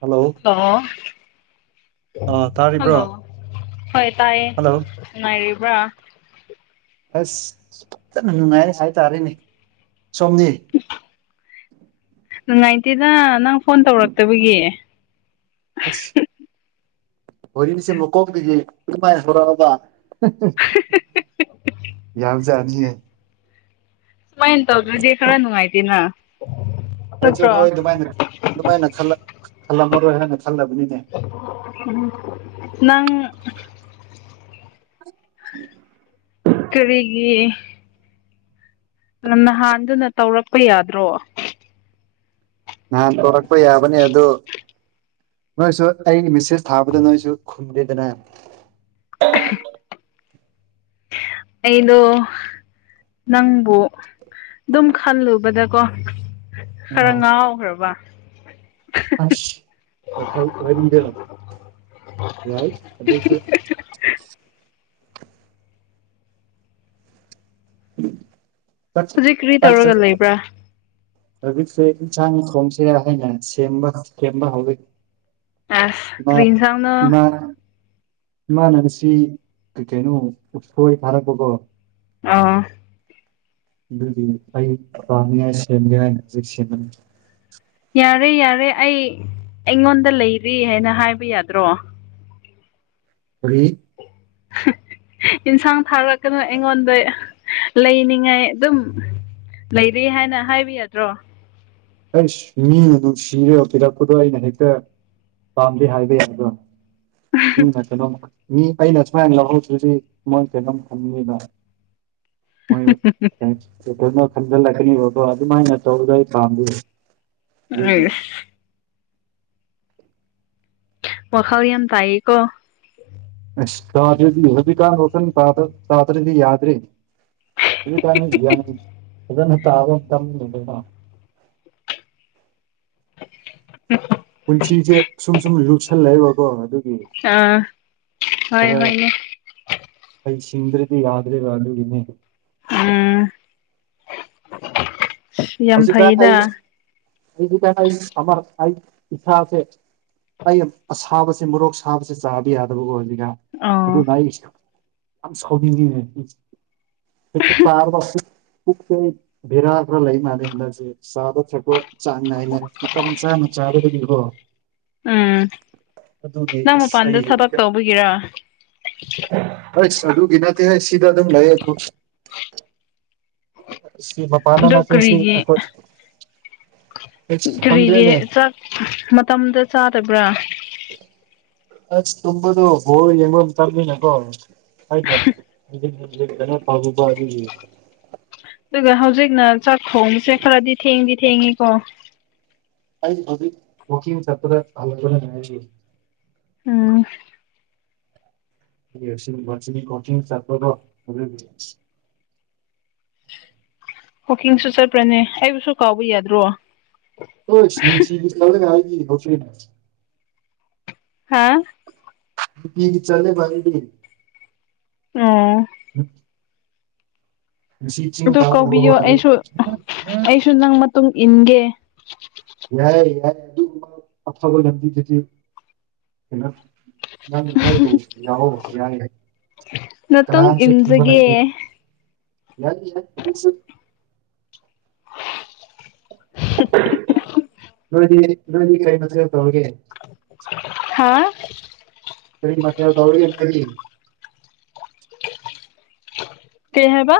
hello ꯂꯣ ꯑ ꯇꯥꯔꯤꯕ꯭ꯔꯣ ꯍꯣꯏ ꯇꯥꯏꯌꯦ ꯍꯜꯂꯣ ꯉꯥꯏꯔꯤꯕ꯭ꯔꯥ ꯑꯁ ꯐꯖꯅ ꯅꯨꯡꯉꯥꯏꯔꯦ ꯍꯥꯏꯇꯥꯔꯅꯦ ꯁꯣꯝꯗꯤ ꯅꯨꯡꯉꯥꯏꯇꯦꯗ ꯅꯪ ꯐꯣꯟ ꯇꯧꯔꯛꯇꯕꯒꯤ ꯑꯁ ꯋꯥꯔꯤꯁꯦ ꯃꯀꯣꯛꯇꯒꯤ ꯑꯗꯨꯃꯥꯏꯅ ꯍꯧꯔꯛꯑꯕ ꯌꯥꯝ ꯆꯥꯅꯤꯌꯦ ꯁꯨꯃꯥꯏꯅ ꯇꯧꯗ꯭ꯔꯗꯤ ꯈꯔ ꯅꯨꯡꯉꯥꯏꯇꯦꯅ ꯑꯩꯁꯨ ꯅꯠꯇ꯭ꯔꯣ ꯅꯣꯏ ꯑꯗꯨꯃꯥꯏꯅ ꯑꯗꯨꯃꯥꯏꯅ ꯈꯜꯂꯝ ꯈꯜꯂꯝꯃꯔꯣꯏ ꯍꯥꯏꯅ ꯈꯜꯂꯕꯅꯤꯅꯦ ꯅꯪ ꯎꯝ ꯀꯔꯤꯒꯤ ꯉꯅꯍꯥꯟꯗꯨꯅ ꯇꯧꯔꯛꯄ ꯌꯥꯗ꯭ꯔꯣ ꯅꯍꯥꯟ ꯇꯣꯔꯛꯄ ꯌꯥꯕꯅꯦ ꯑꯗꯨ ꯅꯪꯁꯨ ꯑꯩꯒꯤ ꯃꯦꯁꯦꯁ ꯊꯥꯕꯗ ꯅꯪꯁꯨ ꯈꯨꯝꯗꯦꯗꯅ ꯑꯩꯗꯣ ꯅꯪꯕꯨ ꯑꯗꯨꯝ ꯈꯜꯂꯨꯕꯗꯀꯣ ꯈꯔ ꯑ ꯉꯥꯎꯈ꯭ꯔꯕ ꯑꯁ ꯋꯥꯈꯜ ꯋꯥꯔꯤꯗꯣ ꯌꯥꯥꯏ ꯑꯗꯨꯁꯨ ꯎꯝ ꯍꯧꯖꯤꯛ ꯀꯔꯤ ꯇꯧꯔꯒ ꯂꯩꯕ꯭ꯔꯥ ꯍꯧꯖꯤꯛꯁꯦ ꯌꯦꯟꯁꯥꯡ ꯊꯣꯡꯁꯦꯔꯅ ꯁꯦꯝꯕ ꯁꯦꯝꯕ ꯍꯧꯔꯤ ꯑꯁ ꯏꯃ ꯀꯔꯤ ꯏꯟꯁꯥꯡꯅꯣ ꯏꯃ ꯏꯃꯥꯟꯅꯕꯁꯤ ꯀꯩ ꯀꯩꯅꯣ ꯎꯁꯣꯏ ꯊꯥꯔꯛꯄꯒꯣ ꯑꯥ ꯕꯤ ꯐꯃꯤꯒ ꯌꯥꯔꯦ ꯌꯥꯔꯦ ꯑꯩ ꯑꯩꯉꯣꯟꯗ ꯂꯩꯔꯤ ꯍꯥꯏꯅ ꯍꯥꯏꯕ ꯌꯥꯗ꯭ꯔꯣ [unintelligible] ꯏꯟꯁꯥꯡ ꯊꯥꯔꯛꯀꯅꯦ ꯑꯩꯉꯣꯟꯗꯩ ꯂꯩꯅꯤꯡꯉꯥꯏ ꯑꯗꯨꯝ ꯂꯩꯔ ꯍꯥꯏꯅ ꯍꯥꯏꯕꯤ ꯌꯥꯗ꯭ꯔꯣ ꯑꯩꯁ ꯃꯤꯅ ꯅꯨꯡꯁꯤꯔꯒ ꯄꯤꯔꯛꯄꯗꯣ ꯑꯩꯅ ꯍꯦꯛꯇ ꯄꯥꯝꯗꯦ ꯍꯥꯏꯕ ꯌꯥꯗ꯭ꯔꯥ [unintelligible] ꯃꯣꯏꯔꯛ ꯇꯦ ꯐꯖꯅ ꯈꯟꯖꯜꯂꯛꯀꯅꯣꯕꯀꯣ ꯑꯗꯨꯃꯥꯏꯅ ꯇꯧꯕꯗꯣ ꯑꯩ ꯄꯥꯝꯗꯦꯕ [unintelligible] ꯃꯈꯥꯔꯤ ꯌꯥꯝꯝ ꯇꯥꯏꯀꯣ ꯑꯁ ꯇꯥꯗ꯭ꯔꯗꯤ ꯍꯧꯖꯤꯛꯀꯥꯟ ꯋꯥꯈꯟ ꯇꯥꯗ꯭ꯔꯗꯤ ꯌꯥꯗ꯭ꯔꯦꯅꯦ ꯍꯨꯖꯤꯛꯀꯥꯟꯗꯤ ꯌꯥꯥꯝ ꯐꯖꯅ ꯇꯥꯕ ꯄꯟꯒꯤꯗ꯭ꯔꯦꯗ ꯎꯝ ꯄꯨꯟꯁꯤꯖꯦ ꯁꯨꯝ ꯁꯨꯝ ꯂꯨꯞꯁꯜꯂꯛꯂꯒꯀꯣ ꯑꯗꯨꯒꯤ ꯑꯥ ꯍꯣꯏ ꯈꯔ ꯍꯣꯏꯅꯦ ꯑꯩ ꯁꯤꯡꯗ꯭ꯔꯗꯤ ꯌꯥꯎꯗ꯭ꯔꯦꯕ ꯑꯗꯨꯒꯤꯅꯦ ꯎꯝ ꯌꯥꯝ ꯐꯩꯗ ꯑꯗꯨꯗ ꯍꯥꯏ ꯑꯃꯔꯛ ꯍꯥꯏ ꯏꯁꯥꯁꯦ ꯑꯩ ꯑꯁꯥꯕꯕꯁꯤꯦ ꯃꯣꯔꯣꯛ ꯁꯥꯕꯁꯦ ꯆꯥꯕ ꯌꯥꯗꯕꯒꯣ ꯍꯧꯖꯤꯛꯀ ꯑꯣ ꯑꯗꯨꯅ ꯑꯩ [unintelligible] ꯄꯨ ꯦꯔꯥꯒ꯭ꯔ ꯂꯩ ꯃꯥꯅꯤ ꯍ ꯁꯥꯗꯒ ꯆꯥꯡ ꯅꯥꯏꯅꯦ ꯃꯇꯝ ꯆꯥꯅ ꯆꯥꯔꯒꯗꯤꯀꯣ ꯎꯝ ꯅꯪ ꯑꯁ ꯃꯄꯥꯟꯗ ꯑꯩ ꯊꯕꯛ ꯍꯧꯖꯤꯛꯀ ꯇꯧꯕꯒꯤꯔ ꯍꯣꯏꯁ ꯑꯗꯨꯒꯤ ꯅꯠꯇꯦꯍꯦ ꯁꯤꯗ ꯑꯗꯨꯝ ꯂꯩꯌꯦ ꯒ꯭ꯔꯨꯨꯞ ꯥꯁꯤ ꯃꯄꯥꯟꯗ ꯑꯗꯨ ꯅꯠꯇꯦ ꯁꯤ ꯀꯔꯤꯒꯤ ꯑꯩꯈꯣꯏ ꯀꯔꯤꯒꯤ ꯈꯪꯗ꯭ꯔꯦꯅꯦ ꯆꯥꯛ ꯃꯇꯝꯗ ꯆꯥꯗꯕ꯭ꯔꯥ ꯑꯁ ꯇꯝꯕꯗꯨ ꯣ ꯌꯦꯡꯣꯟꯝ ꯇꯔꯃꯤꯅ ꯀꯣ [unintelligible] ꯑꯗꯨꯒ ꯍꯧꯖꯤꯛꯅ ꯆꯥꯛ ꯈꯣꯡꯉꯁꯦ ꯈꯔꯗꯤ ꯊꯦꯡꯗꯤ ꯊꯦꯡꯉꯤꯀꯣ ꯆꯄꯗ ꯎꯝ ꯀꯣꯆꯤꯡ ꯆꯄꯕꯣ ꯋꯥꯀꯤꯡꯁꯨ ꯆꯠꯄ꯭ꯔꯅꯦ ꯑꯩꯕꯨꯁꯨ ꯀꯥꯎꯕ ꯌꯥꯗ꯭ꯔꯣ ꯍꯣꯏꯁꯤ ꯂꯧ ꯍꯥꯏ ꯍꯥꯥ ꯅꯨꯡꯇꯤꯒꯤ ꯆꯠꯂꯦꯕ ꯑꯩꯗꯤ ꯎ ꯎ ꯑꯗꯨ ꯀꯧꯕꯤꯌꯣ ꯑꯩꯁꯨ [unintelligible] ꯑꯩꯁꯨ ꯅꯪ ꯃꯇꯨꯡ ꯏꯟꯒꯦ ꯌꯥꯔꯦ ꯌꯥꯔꯦ ꯑꯗꯨꯒꯨꯝꯕ ꯑꯐꯕ ꯂꯝꯕꯤꯗꯨꯗꯤ ꯊꯝꯃꯣ ꯅꯪ ꯅꯣꯏꯕꯨꯣ ꯌꯥꯎꯑꯣ ꯌꯥꯏ ꯌꯥꯏ ꯅꯇꯨꯡ ꯀꯅꯥꯝꯁꯨ ꯊꯨꯝꯕ ꯂꯩꯇꯦ ꯏꯟꯖꯒꯦ [unintelligible] ꯅꯣꯏꯗꯤ ꯅꯣꯏꯗꯤ ꯀꯩ ꯃꯠꯇꯄ ꯍꯧꯒꯦ ꯍꯥꯥ ꯀꯔꯤ ꯃꯊꯦꯜ ꯇꯧꯔꯒꯦ ꯈꯜꯂꯤ ꯀꯩ ꯍꯥꯏꯕ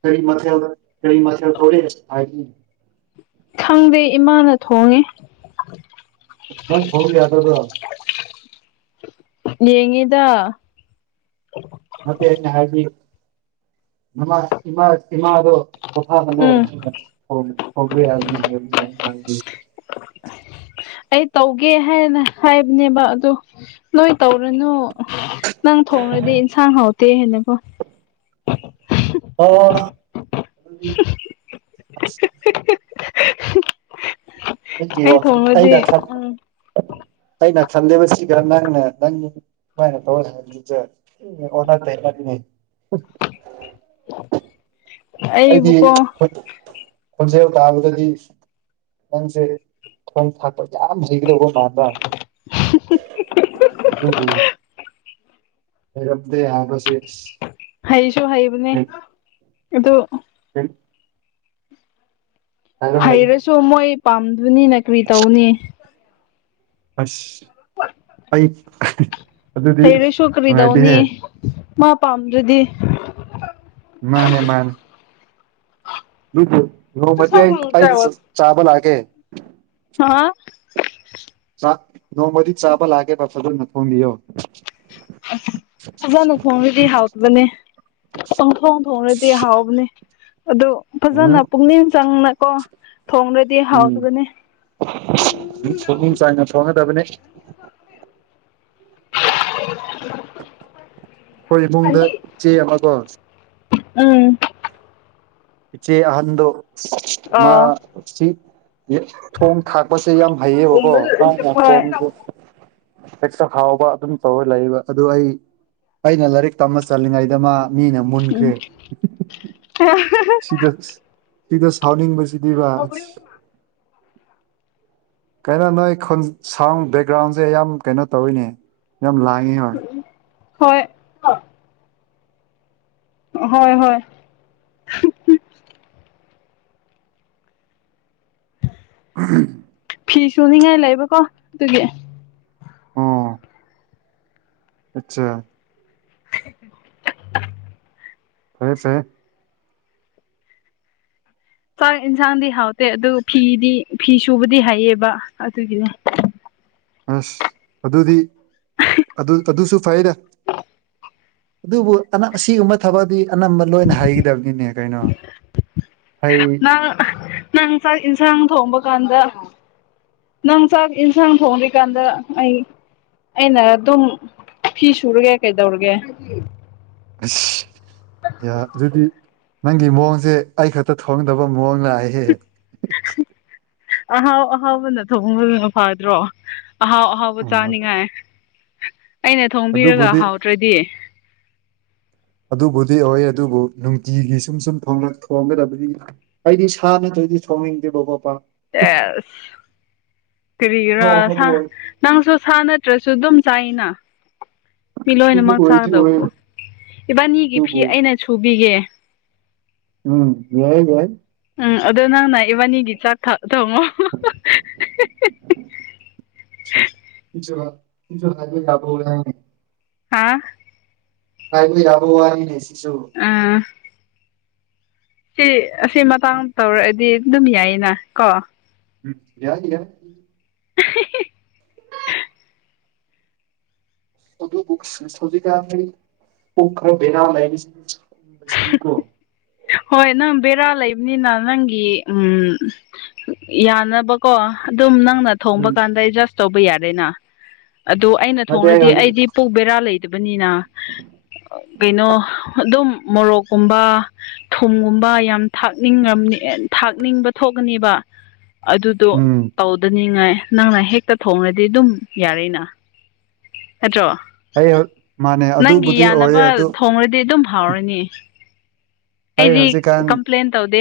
ꯀꯔꯤ ꯃꯊꯜ ꯀꯔꯤ ꯃꯊꯜ ꯇꯧꯔꯤ ꯍꯥꯏ ꯈꯪꯗꯦ ꯏꯃꯥꯅ ꯊꯣꯡꯉꯦ ꯅꯪ ꯍ꯭ꯔꯤ ꯌꯥꯎꯗꯗ꯭ꯔꯣ ꯌꯦꯡꯉꯦꯗ ꯅꯠꯇꯦ ꯑꯩꯅ ꯍꯥꯏꯗꯤ ꯃꯃꯥ ꯏꯃꯥ ꯏꯃꯥꯗꯣ ꯎꯝ [unintelligible] ꯑꯩ ꯇꯧꯒꯦ ꯍꯥꯏꯅ ꯍꯥꯏꯕꯅꯦꯕ ꯑꯗ ꯅꯣꯏ ꯇꯧꯔꯨꯅꯨ ꯅꯪ ꯊꯣꯡꯡꯂꯗꯤ ꯏꯟꯁꯥꯡ ꯍꯥꯎꯇꯦ ꯍꯥꯏꯅꯀꯣ [inaudible] ꯑꯣ ꯑꯗꯨꯗꯤ ꯑꯁ ꯒꯤ ꯑꯩ ꯋꯥ ꯈꯟ ꯇ ꯊꯣꯡꯔꯗꯤ ꯗꯂ ꯎꯝ ꯑꯩꯅ ꯈꯜꯂꯦꯕ ꯁꯤꯒ ꯅꯪꯅ ꯅꯪ ꯀꯃꯥꯏꯅ ꯇꯧꯔꯦ ꯍꯥꯏꯕꯁꯦ ꯎꯪꯅꯕ ꯅꯠꯇꯦ ꯙꯞ ꯅꯦ [unintelligible] ꯑꯩꯗꯤ ꯑꯩꯕꯨꯀꯣ ꯍꯣꯠ ꯈꯣꯟꯖꯦꯜ ꯀꯥꯕꯗꯗꯤ ꯅꯪꯁꯦ ꯊꯣꯡ ꯊꯥꯛꯄ ꯌꯥꯝ ꯍꯩꯒꯗꯧꯕ ꯗ ꯑꯗꯨꯨꯍ ꯍꯔꯝꯗ ꯌꯥꯕꯁꯤꯦꯁ ꯍꯩꯁꯨ ꯍꯩꯕꯅꯦ ꯑꯗꯨ [unintelligible] ꯍꯥꯏ ꯍꯩꯔꯁꯨ ꯃꯣꯏ ꯄꯥꯝꯗꯅꯤ ꯅ ꯀ꯭ꯔꯤ ꯇꯧꯅꯤ ꯑꯁ ꯑꯩ ꯑꯗꯨꯗꯤ ꯍꯩꯔꯁꯨ ꯅꯨꯡꯉꯥꯏꯇꯦꯍꯦ ꯀꯔꯤꯗꯧꯅꯤ ꯃꯥ ꯄꯥꯝꯗ꯭ꯔꯗꯤ ꯃꯥꯅꯦ ꯃꯥꯅꯦ ꯅꯣꯡꯃꯗꯤ ꯑꯩ ꯑꯩ ꯆ ꯆꯥꯕ ꯂꯥꯛꯀꯦ [unintelligible] ꯆꯥꯛ ꯅꯣꯡꯃꯗꯤ ꯆꯥꯕ ꯂꯥꯛꯀꯦꯕ ꯐꯖꯅ ꯊꯣꯡꯕꯤꯌꯣ ꯑꯁ ꯐꯖꯅ ꯈꯣꯡꯗꯨꯗꯤ ꯍꯥꯎꯇꯕꯅꯦ ꯄꯪ ꯊꯣꯡ ꯊꯣꯡꯔꯗꯤ ꯍꯥꯎꯕꯅꯦ ꯑꯗꯣ ꯐꯖꯅ ꯎꯝ ꯄꯨꯛꯅꯤꯡ ꯆꯪꯅꯀꯣ ꯊꯣꯡꯔꯗꯤ ꯍꯥꯎꯒꯅꯤ ꯐꯅꯨꯡ ꯆꯥꯡꯅ ꯐꯣꯡꯒꯗꯕꯅꯤ ꯑꯩꯈꯣꯏ ꯏꯃꯨꯡꯗ ꯏꯆꯦ ꯑꯃꯗꯣ ꯎꯝ ꯆꯦ ꯑꯍꯟꯗꯣ ꯃꯥ ꯑꯥ ꯁꯤ ꯊꯣꯡ ꯊꯥꯛꯄꯁꯦ ꯌꯥꯝ ꯍꯩꯌꯦꯕꯀꯣ ꯅꯣꯡꯁ [inaudible] ꯍꯦꯛꯇ ꯍꯥꯎꯕ ꯑꯗꯨꯝ ꯇꯧꯔ ꯂꯩꯕ ꯑꯗꯨ ꯑꯩ ꯑꯩꯅ ꯂꯥꯏꯔꯤꯛ ꯇꯝꯕ ꯆꯠꯂꯤꯉꯩꯗ ꯃꯥ ꯃꯤꯅ ꯃꯨꯟꯒ꯭ꯔꯦ [unintelligible] ꯁꯤꯗ ꯁꯤꯗ ꯁꯥꯎꯅꯤꯡꯕꯁꯤꯗꯤ ꯔꯁ ꯀꯩꯅꯣ ꯅꯣꯏ ꯁꯥꯎꯟ ꯕꯦꯛꯒ꯭ꯔꯥꯎꯟꯁꯦ ꯌꯥꯝ ꯀꯩꯅꯣ ꯇꯧꯔꯤꯤꯅꯦ ꯌꯥꯝ ꯂꯥꯡꯉꯤ ꯍꯣꯏ ꯍꯣꯏ ꯍꯣꯏ ꯍꯣꯏ ꯑ ꯐꯤ ꯁꯨꯅꯤꯡꯉꯥꯏ ꯂꯩꯕꯀꯣ ꯑꯗꯨꯗꯤ ꯑꯆꯥ [unintelligible] ꯐꯔꯦ ꯐꯔꯦ ꯆꯥꯛ ꯏꯟꯁꯥꯡꯗꯤ ꯍꯥꯎꯇꯦ ꯑꯗꯨꯒ ꯐꯤꯗꯤ ꯐꯤ ꯁꯨꯕꯗꯤ ꯍꯥꯏꯩꯌꯦꯕ ꯑꯗꯨꯒꯤꯅꯦ ꯑꯁ ꯑꯗꯨꯗꯤ ꯑꯗꯨ ꯑꯗꯨꯁꯨ ꯐꯩꯗ ꯑꯗꯨꯕꯨ ꯑꯅ ꯑꯁꯤꯒꯨꯝꯕ ꯊꯕꯛꯗꯤ ꯑꯅꯝꯕ ꯂꯣꯏꯅ ꯍꯩꯒꯗꯕꯅꯤꯅꯦ ꯀꯩꯅꯣ ꯍꯥꯏꯩ ꯅꯪ ꯅꯪ ꯆꯥꯛ ꯌꯦꯟꯁꯥꯡ ꯊꯣꯡꯕ ꯀꯥꯟꯗ ꯅꯪ ꯆꯥꯛ ꯏꯟꯁꯥꯟ ꯀꯥꯟꯗ ꯑꯩ ꯑꯩꯅ ꯑꯗꯨꯝ ꯐꯤ ꯁꯨꯔꯒꯦ ꯀꯩꯗꯧꯔꯒꯦ ꯑꯁ ꯌꯥ ꯑꯗꯨꯗꯤ ꯅꯪꯒꯤ ꯃꯑꯣꯡꯁꯦ ꯑꯩ ꯈꯛꯇ ꯊꯣꯡꯗꯕ ꯃꯑꯣꯡ ꯂꯥꯛꯑꯦꯍꯦ ꯑꯍꯥꯎ ꯑꯍꯥꯎꯕꯅ ꯊꯕꯣꯡꯕꯗꯨꯅ ꯐꯥꯗ꯭ꯔꯣ ꯑꯍꯥꯎ ꯑꯥꯎ ꯑꯍꯥꯎꯕ ꯎꯝ ꯆꯥꯅꯤꯡꯉꯥꯏ ꯑꯩꯅ ꯊꯣꯡꯕꯤꯔꯒ ꯑꯗꯨꯕꯨꯗꯤ ꯍꯥꯎꯗ꯭ꯔꯗꯤ [inaudible] ꯑꯗꯨꯕꯨꯗꯤ ꯑꯣꯏꯋꯦ ꯑꯗꯨꯕꯨ ꯅꯨꯡꯇꯤꯒꯤ ꯁꯨꯝ ꯁꯨꯝ ꯊꯣꯡꯒꯗꯕꯗꯤ ꯑꯩꯗꯤ ꯁꯥ ꯅꯠꯇ꯭ꯔꯗꯤ ꯊꯣꯡꯅꯤꯡꯗꯦꯕ ꯁꯦꯁ ꯀꯔꯤꯒꯤꯔ ꯑꯍꯥꯎ ꯍꯥ ꯑꯍꯥꯎꯕ ꯑꯣꯏ ꯅꯪꯁꯨ ꯁꯥ ꯅꯠꯇ꯭ꯔꯁꯨ ꯑꯗꯨꯝ ꯆꯥꯏꯅ ꯃꯤ ꯑꯗꯨꯁꯨ ꯂꯣꯏꯅꯃꯛ ꯑꯣꯏꯗꯤ ꯑꯣꯏ ꯆꯥꯒꯗꯧꯕ꯭ꯔꯣ ꯏꯕꯥꯅꯤꯒꯤ ꯐꯤ ꯑꯗꯨꯕꯨ ꯑꯩꯅ ꯁꯨꯕꯤꯒꯦ ꯎꯝ ꯌꯥꯏ ꯌꯥꯏ ꯎꯝ ꯑꯗꯣ ꯅꯪꯅ ꯏꯕꯥꯅꯤꯒꯤ ꯆꯥꯛ ꯊꯥꯛ ꯊꯣꯡꯉꯣ [unintelligible] ꯁꯨ ꯂꯦ ꯌꯥꯕ ꯍꯥꯥ ꯄꯥꯏꯕꯗꯤ ꯌꯥꯕꯅꯦ ꯋꯥ ꯉꯥꯡꯉꯤꯅꯦ ꯁꯤꯁꯨ ꯑꯥ ꯁꯤ ꯑꯁꯤ ꯃꯇꯥꯡ ꯇꯧꯔꯛꯑꯗꯤ ꯑꯗꯨꯝ ꯌꯥꯏꯌꯦꯅ ꯀꯣ ꯎꯝ ꯌꯥꯔ ꯌꯥ ꯑꯗꯨꯖꯤ ꯀ ꯄꯨꯔꯅꯥ ꯂꯩ [inaudible] ꯍꯣꯏ ꯅꯪ ꯕꯦꯔꯥ ꯂꯩꯕꯅꯤꯅ ꯅꯪꯒꯤ ꯎꯝ ꯌꯥꯅꯕꯀꯣ ꯑꯗꯨꯝ ꯅꯪꯅ ꯊꯣꯡꯕ ꯎꯝ ꯀꯥꯟꯗ ꯑꯩ ꯖꯁ ꯇꯧꯕ ꯌꯥꯔꯦꯅ ꯑꯗꯨ ꯑꯩꯅ ꯅꯠꯇꯦ ꯑꯩ ꯊꯣꯡꯔꯗꯤ ꯍꯧꯖꯤꯛ ꯑꯩꯗꯤ ꯄꯨꯛ ꯕꯦꯔꯥ ꯂꯩꯇꯕꯅꯤꯅ ꯀꯩꯅꯣ ꯑꯗꯨꯝ ꯃꯣꯔꯣꯛꯀꯨꯝꯕ ꯊꯨꯝꯒꯨꯝꯕ ꯌꯥꯝ ꯊꯥꯛꯅꯤꯡ ꯊꯥꯛꯅꯤꯡꯕ ꯊꯣꯛꯀꯅꯦꯕ ꯑꯗꯨꯗꯣ ꯎꯝ ꯇꯧꯗꯅꯤꯡꯉꯥꯏ ꯅꯪꯅ ꯍꯦꯛꯇ ꯊꯣꯡꯉꯗꯤ ꯑꯗꯨꯝ ꯌꯥꯔꯦꯅ ꯅꯠꯇ꯭ꯔꯣ ꯑꯩ ꯍꯧ ꯃꯥꯅꯦ ꯅꯪꯒꯤ ꯑꯗꯨꯕꯨꯗꯤ ꯌꯥꯅꯕ ꯑꯣꯏꯌꯦ ꯑꯗꯨ ꯊꯣꯡꯔꯗꯤ ꯑꯗꯨꯝ ꯍꯥꯎꯔꯅꯤ ꯑꯩ ꯑꯩꯗꯤ ꯍꯧꯖꯤꯛꯀꯥꯟ ꯀꯝꯄ꯭ꯂꯦꯟ ꯇꯧꯗꯦ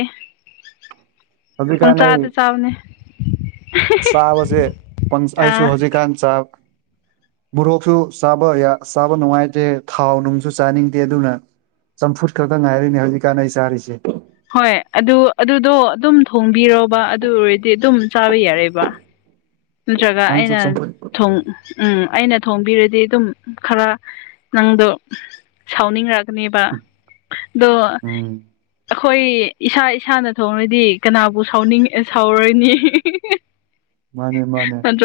ꯄꯪ ꯍꯧꯖꯤꯛꯀꯥꯟ ꯑꯩ ꯆꯥꯗ ꯆꯕꯥꯅꯦ ꯆꯥꯕꯁꯦ ꯑꯥ ꯑꯩꯁꯨ ꯍꯧꯖꯤꯛꯀꯥꯟ ꯆꯥꯕ ꯃꯣꯔꯣꯛꯁꯨ ꯆꯥꯕ ꯆꯥꯕ ꯅꯨꯡꯉꯥꯏꯇꯦ ꯊꯥꯎ ꯅꯨꯡꯁꯨ ꯆꯥꯅꯤꯡꯗꯦ ꯑꯗꯨꯅ ꯆꯝꯐꯨꯠ ꯈꯛꯇ ꯉꯥꯏꯔꯤꯅꯦ ꯍꯧꯖꯤꯛꯀꯥꯟ ꯑꯩ ꯆꯥꯔꯤꯁꯦ ꯍꯣꯏ ꯑꯗꯨ ꯑꯗꯨꯗꯣ ꯑꯗꯨꯝ ꯊꯣꯡꯕꯤꯔꯣꯕ ꯑꯗꯨ ꯑꯣꯏꯔꯗꯤ ꯑꯗꯨꯝ ꯆꯥꯕ ꯌꯥꯔꯦꯕ ꯅꯠꯇ꯭ꯔꯒ ꯅꯪꯁꯨ ꯑꯩꯅ ꯆꯝꯐꯨꯠ ꯊꯣꯡ ꯎꯝ ꯑꯩꯅ ꯊꯣꯡꯕꯤꯔꯗꯤ ꯑꯗꯨꯝ ꯈꯔ ꯅꯪꯗꯣ ꯁꯥꯎꯅꯤꯡꯉꯛꯒꯅꯦꯕ ꯑꯗꯣ ꯎꯝ ꯈꯣꯏ ꯏꯁꯥ ꯏꯁꯥꯅ ꯊꯣꯡꯔꯗꯤ ꯀꯅꯥꯕꯨ ꯁꯥꯎꯅꯤꯡ ꯁꯥꯎꯔꯣꯏꯅꯤ ꯃꯥꯅꯦ ꯃꯥꯅꯦ ꯣ [unintelligible]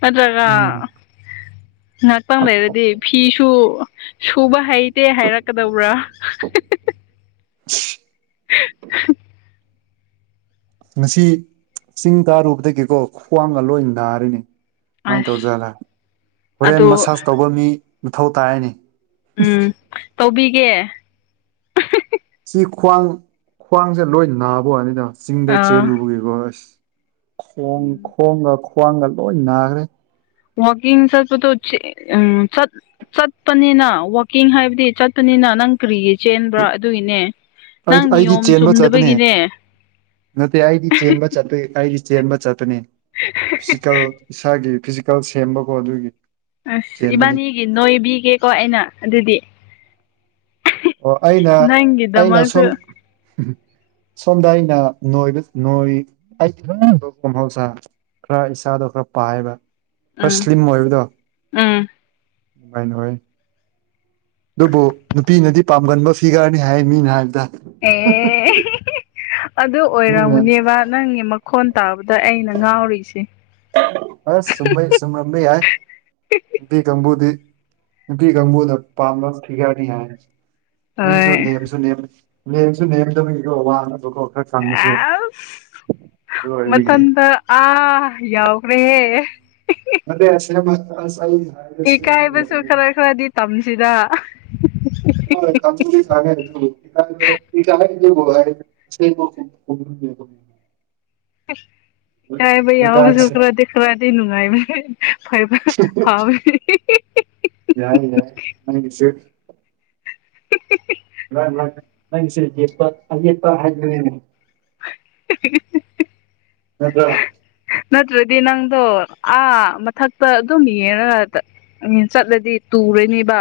ꯅꯠꯇ꯭ꯔꯒ ꯎꯝ ꯉꯥꯏꯍꯥꯛꯇꯪ ꯂꯩꯔꯗꯤ ꯐꯤꯁꯨ ꯁꯨꯕ ꯍꯩ ꯏꯠꯇꯦ ꯍꯥꯏꯔꯛꯀꯗꯧꯕ꯭ꯔꯥ [unintelligible] ꯉꯁꯤ ꯆꯤꯡ ꯇꯥꯔꯨꯕꯗꯒꯤꯀꯣ ꯈ꯭ꯋꯥꯡꯒ ꯂꯣꯏ ꯅꯥꯔꯤꯅꯤ ꯁꯨꯃꯥꯏꯅ ꯑꯁ ꯇꯧꯖꯥꯂ ꯑꯗꯣ ꯍꯣꯔꯦꯟ ꯃꯁꯥꯁ ꯇꯧꯕ ꯃꯤ ꯃꯊꯧ ꯇꯥꯔꯅꯤ ꯎꯝ ꯇꯧꯕꯤꯒꯦ ꯁꯤ ꯈ꯭ꯋꯥꯡ ꯈ꯭ꯋꯥꯡꯁꯦ ꯂꯣꯏ ꯅꯥꯕ ꯋꯥꯅꯤꯗ ꯆꯤꯡꯗ ꯑꯥ ꯆꯦꯜꯂꯨꯕꯒꯤꯀꯣ ꯑꯁ ꯈꯣꯡ ꯈ꯭ꯣꯡꯒ ꯈ꯭ꯋꯥꯡꯒ ꯂꯣꯏ ꯅꯥꯈ꯭ꯔꯦ ꯋꯥꯀꯤꯡ ꯁꯔꯄ ꯆꯠ ꯆꯠꯄꯅꯤꯅ ꯋꯥꯛꯀꯤꯡ ꯍꯥꯏꯕꯗꯤ ꯆꯠꯄꯅꯤꯅ ꯅꯪ ꯀꯔꯤꯒꯤ ꯆꯦꯟꯕ꯭ꯔꯥ ꯑꯗꯨꯒꯤꯅꯦ ꯑꯩ ꯅꯪ ꯑꯩꯗꯤ ꯅꯤꯌꯣꯝ ꯆꯦꯟꯕ ꯆꯠꯇꯄꯅꯦ ꯆꯨꯝꯗꯕꯒꯤꯅꯦ ꯅꯠꯇꯦ ꯑꯩꯗꯤ ꯆꯦꯟꯕ ꯆꯄ ꯑꯩꯒꯤ ꯆꯦꯟꯕ ꯆꯠꯄꯅꯤ ꯐꯤꯖꯤꯀꯦꯜ ꯏꯁꯥꯒꯤ ꯐꯤ ꯀꯜ ꯁꯦꯝꯕꯀꯣ ꯑꯗꯨꯒꯤ ꯑꯁ ꯆꯦꯟꯕꯅꯤ ꯏꯕꯥꯅꯤꯒꯤ ꯅꯣꯏꯕꯤꯒꯦꯀꯣ ꯑꯩꯅ ꯑꯗꯨꯗꯤ ꯑꯣ ꯑꯩꯅ ꯑꯩꯅ ꯁꯨꯝ ꯅꯪꯒꯤꯗꯃꯛꯁꯨ ꯁꯣꯝꯗ ꯑꯩꯅꯣꯏ ꯅꯣꯏ ꯑꯩꯗꯤ ꯀꯍꯥꯎꯁꯥ ꯈꯔ ꯏꯁꯥꯗꯣ ꯈꯔ ꯄꯥꯏꯕ ꯈꯔ ꯎꯝ ꯁ꯭ꯂꯤꯝ ꯑꯣꯏꯕꯗꯣ ꯎꯝ ꯑꯗꯨꯅꯨꯡꯃꯥꯏꯅ ꯍꯣꯏ ꯑꯗꯨꯕꯨ ꯅꯨꯄꯤꯅꯗꯤ ꯄꯥꯝꯒꯟꯕ ꯐꯤꯒꯔꯅꯤ ꯍꯥꯏ ꯃꯤꯅ ꯍꯥꯏꯕꯗ ꯑꯦ ꯑꯗꯨ ꯃꯤꯅ ꯑꯣꯏꯔꯝꯃꯨꯅꯦꯕ ꯅꯪꯅꯦ ꯃꯈꯣꯟ ꯇꯥꯕꯗ ꯑꯩꯅ ꯉꯥꯎꯔꯤꯁꯦ ꯑꯁ ꯁꯃꯩ [inaudible] ꯌꯥꯏ ꯕꯤꯒꯝꯕꯨꯨꯗꯤ ꯕꯤꯒꯝꯕꯨꯨꯗ ꯄꯥꯝꯕ ꯊꯒꯅꯤ ꯍꯥꯏ ꯃꯤꯁꯨ ꯍꯣꯏ ꯅꯦꯝꯁꯨ ꯅꯦꯝ ꯅꯦꯝꯁꯨ ꯅꯦꯝꯗꯕꯀꯣ ꯋꯥꯅꯕꯀꯣ ꯈꯔ ꯆꯪꯕꯁꯨ ꯑꯁ ꯑꯗꯨ ꯑꯣꯏꯕꯒꯤ ꯃꯊꯟꯇ ꯑꯥ ꯌꯥꯎꯒ꯭ꯔꯦꯍꯦ ꯃꯁ ꯏꯀꯥꯏꯕꯁꯨ ꯈꯔ ꯈꯔꯗꯤ ꯇꯝꯁꯤꯔ [inaudible] ꯁ [unintelligible] [inaudible] ꯇꯥꯏꯕꯩ ꯌꯥꯎꯕꯖꯈ꯭ꯔꯥ ꯗꯦ ꯈ꯭ꯔꯥꯗꯤ ꯅꯨꯡꯉꯥꯏꯕ ꯐꯥꯏꯕ ꯐꯥꯝ [inaudible] ꯌꯥꯏ ꯌꯥꯦ ꯃꯅꯤꯁꯨ [unintelligible] ꯂꯥꯛ ꯂ ꯅꯪꯁꯨ ꯌꯦꯠꯄ ꯌꯦꯠꯄ ꯍꯥꯏꯕꯅꯤ [unintelligible] ꯅꯠꯇ꯭ꯔ ꯅꯠꯇ꯭ꯔꯗꯤ ꯅꯪꯗꯣ ꯑꯥ ꯃꯊꯛꯇ ꯑꯗꯨꯝ ꯌꯦꯅ ꯆꯠꯂꯗꯤ ꯇꯨꯔꯅꯤꯕ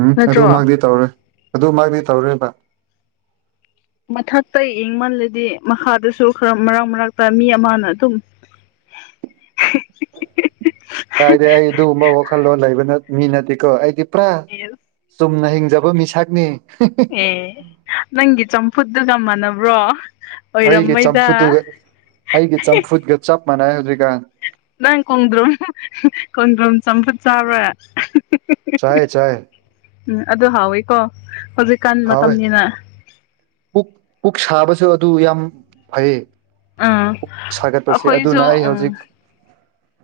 ꯎꯝ ꯅꯠꯇ꯭ꯔꯣ ꯑꯗꯨꯃꯗꯤ ꯇꯧꯔꯦ ꯑꯗꯨꯃꯗꯤ ꯇꯧꯔꯣꯏꯕ ꯃꯊꯛꯇ ꯌꯦꯡꯃꯜꯂꯗꯤ ꯃꯈꯥꯗꯨꯁꯨ ꯈꯔ ꯃꯔꯛ ꯃꯔꯛꯇ ꯃꯤ ꯑꯃꯅ ꯑꯗꯨꯝ ꯀꯗꯤ ꯑꯩ ꯑꯗꯨꯒꯨꯝꯕ ꯋꯥꯈꯜꯂꯣꯟ ꯂꯩꯕ ꯃꯤ ꯅꯠꯇꯦꯀꯣ ꯑꯩꯗꯤ ꯄꯨꯔꯥ ꯌꯦꯁ ꯆꯨꯝꯅ ꯍꯤꯡꯖꯕ ꯃꯤꯁꯛꯅꯤ ꯑꯦ ꯅꯪꯒꯤ ꯆꯝꯐꯨꯠꯗꯨꯒ ꯃꯥꯟꯅꯕ꯭ꯔꯣ ꯑꯩꯒꯤ ꯑꯣꯏꯔꯝꯃꯣꯏꯗ ꯆꯝꯐꯨꯠꯇꯨꯒ ꯑꯩꯒꯤ ꯆꯝꯐꯨꯠꯒ ꯆꯞ ꯃꯥꯟꯅꯩ ꯍꯧꯖꯤꯛꯀꯥꯟ ꯅꯪ ꯀꯣꯡꯗ꯭ꯔꯣꯝ ꯀꯣꯡꯗ꯭ꯔꯝ ꯆꯝꯐꯨꯠ ꯆꯥꯕ꯭ꯔꯦ ꯆꯥꯏ ꯆꯥꯏ ꯎꯝ ꯑꯗꯨ ꯍꯥꯎꯋꯤꯀꯣ ꯍꯧꯖꯤꯛꯀꯥꯟ ꯍꯥꯎꯋꯦ ꯃꯇꯝꯅꯤꯅ ꯄꯨꯛ ꯄꯨꯛ ꯁꯥꯕꯁꯨ ꯑꯗꯨ ꯌꯥꯝ ꯐꯩ ꯑꯥ ꯄꯨꯛ ꯁꯥꯒꯠꯄꯁꯦ ꯑꯩꯈꯣꯏꯁꯨ ꯑꯗꯨꯅ ꯑꯩ ꯎꯝ ꯍꯧꯖꯤꯛ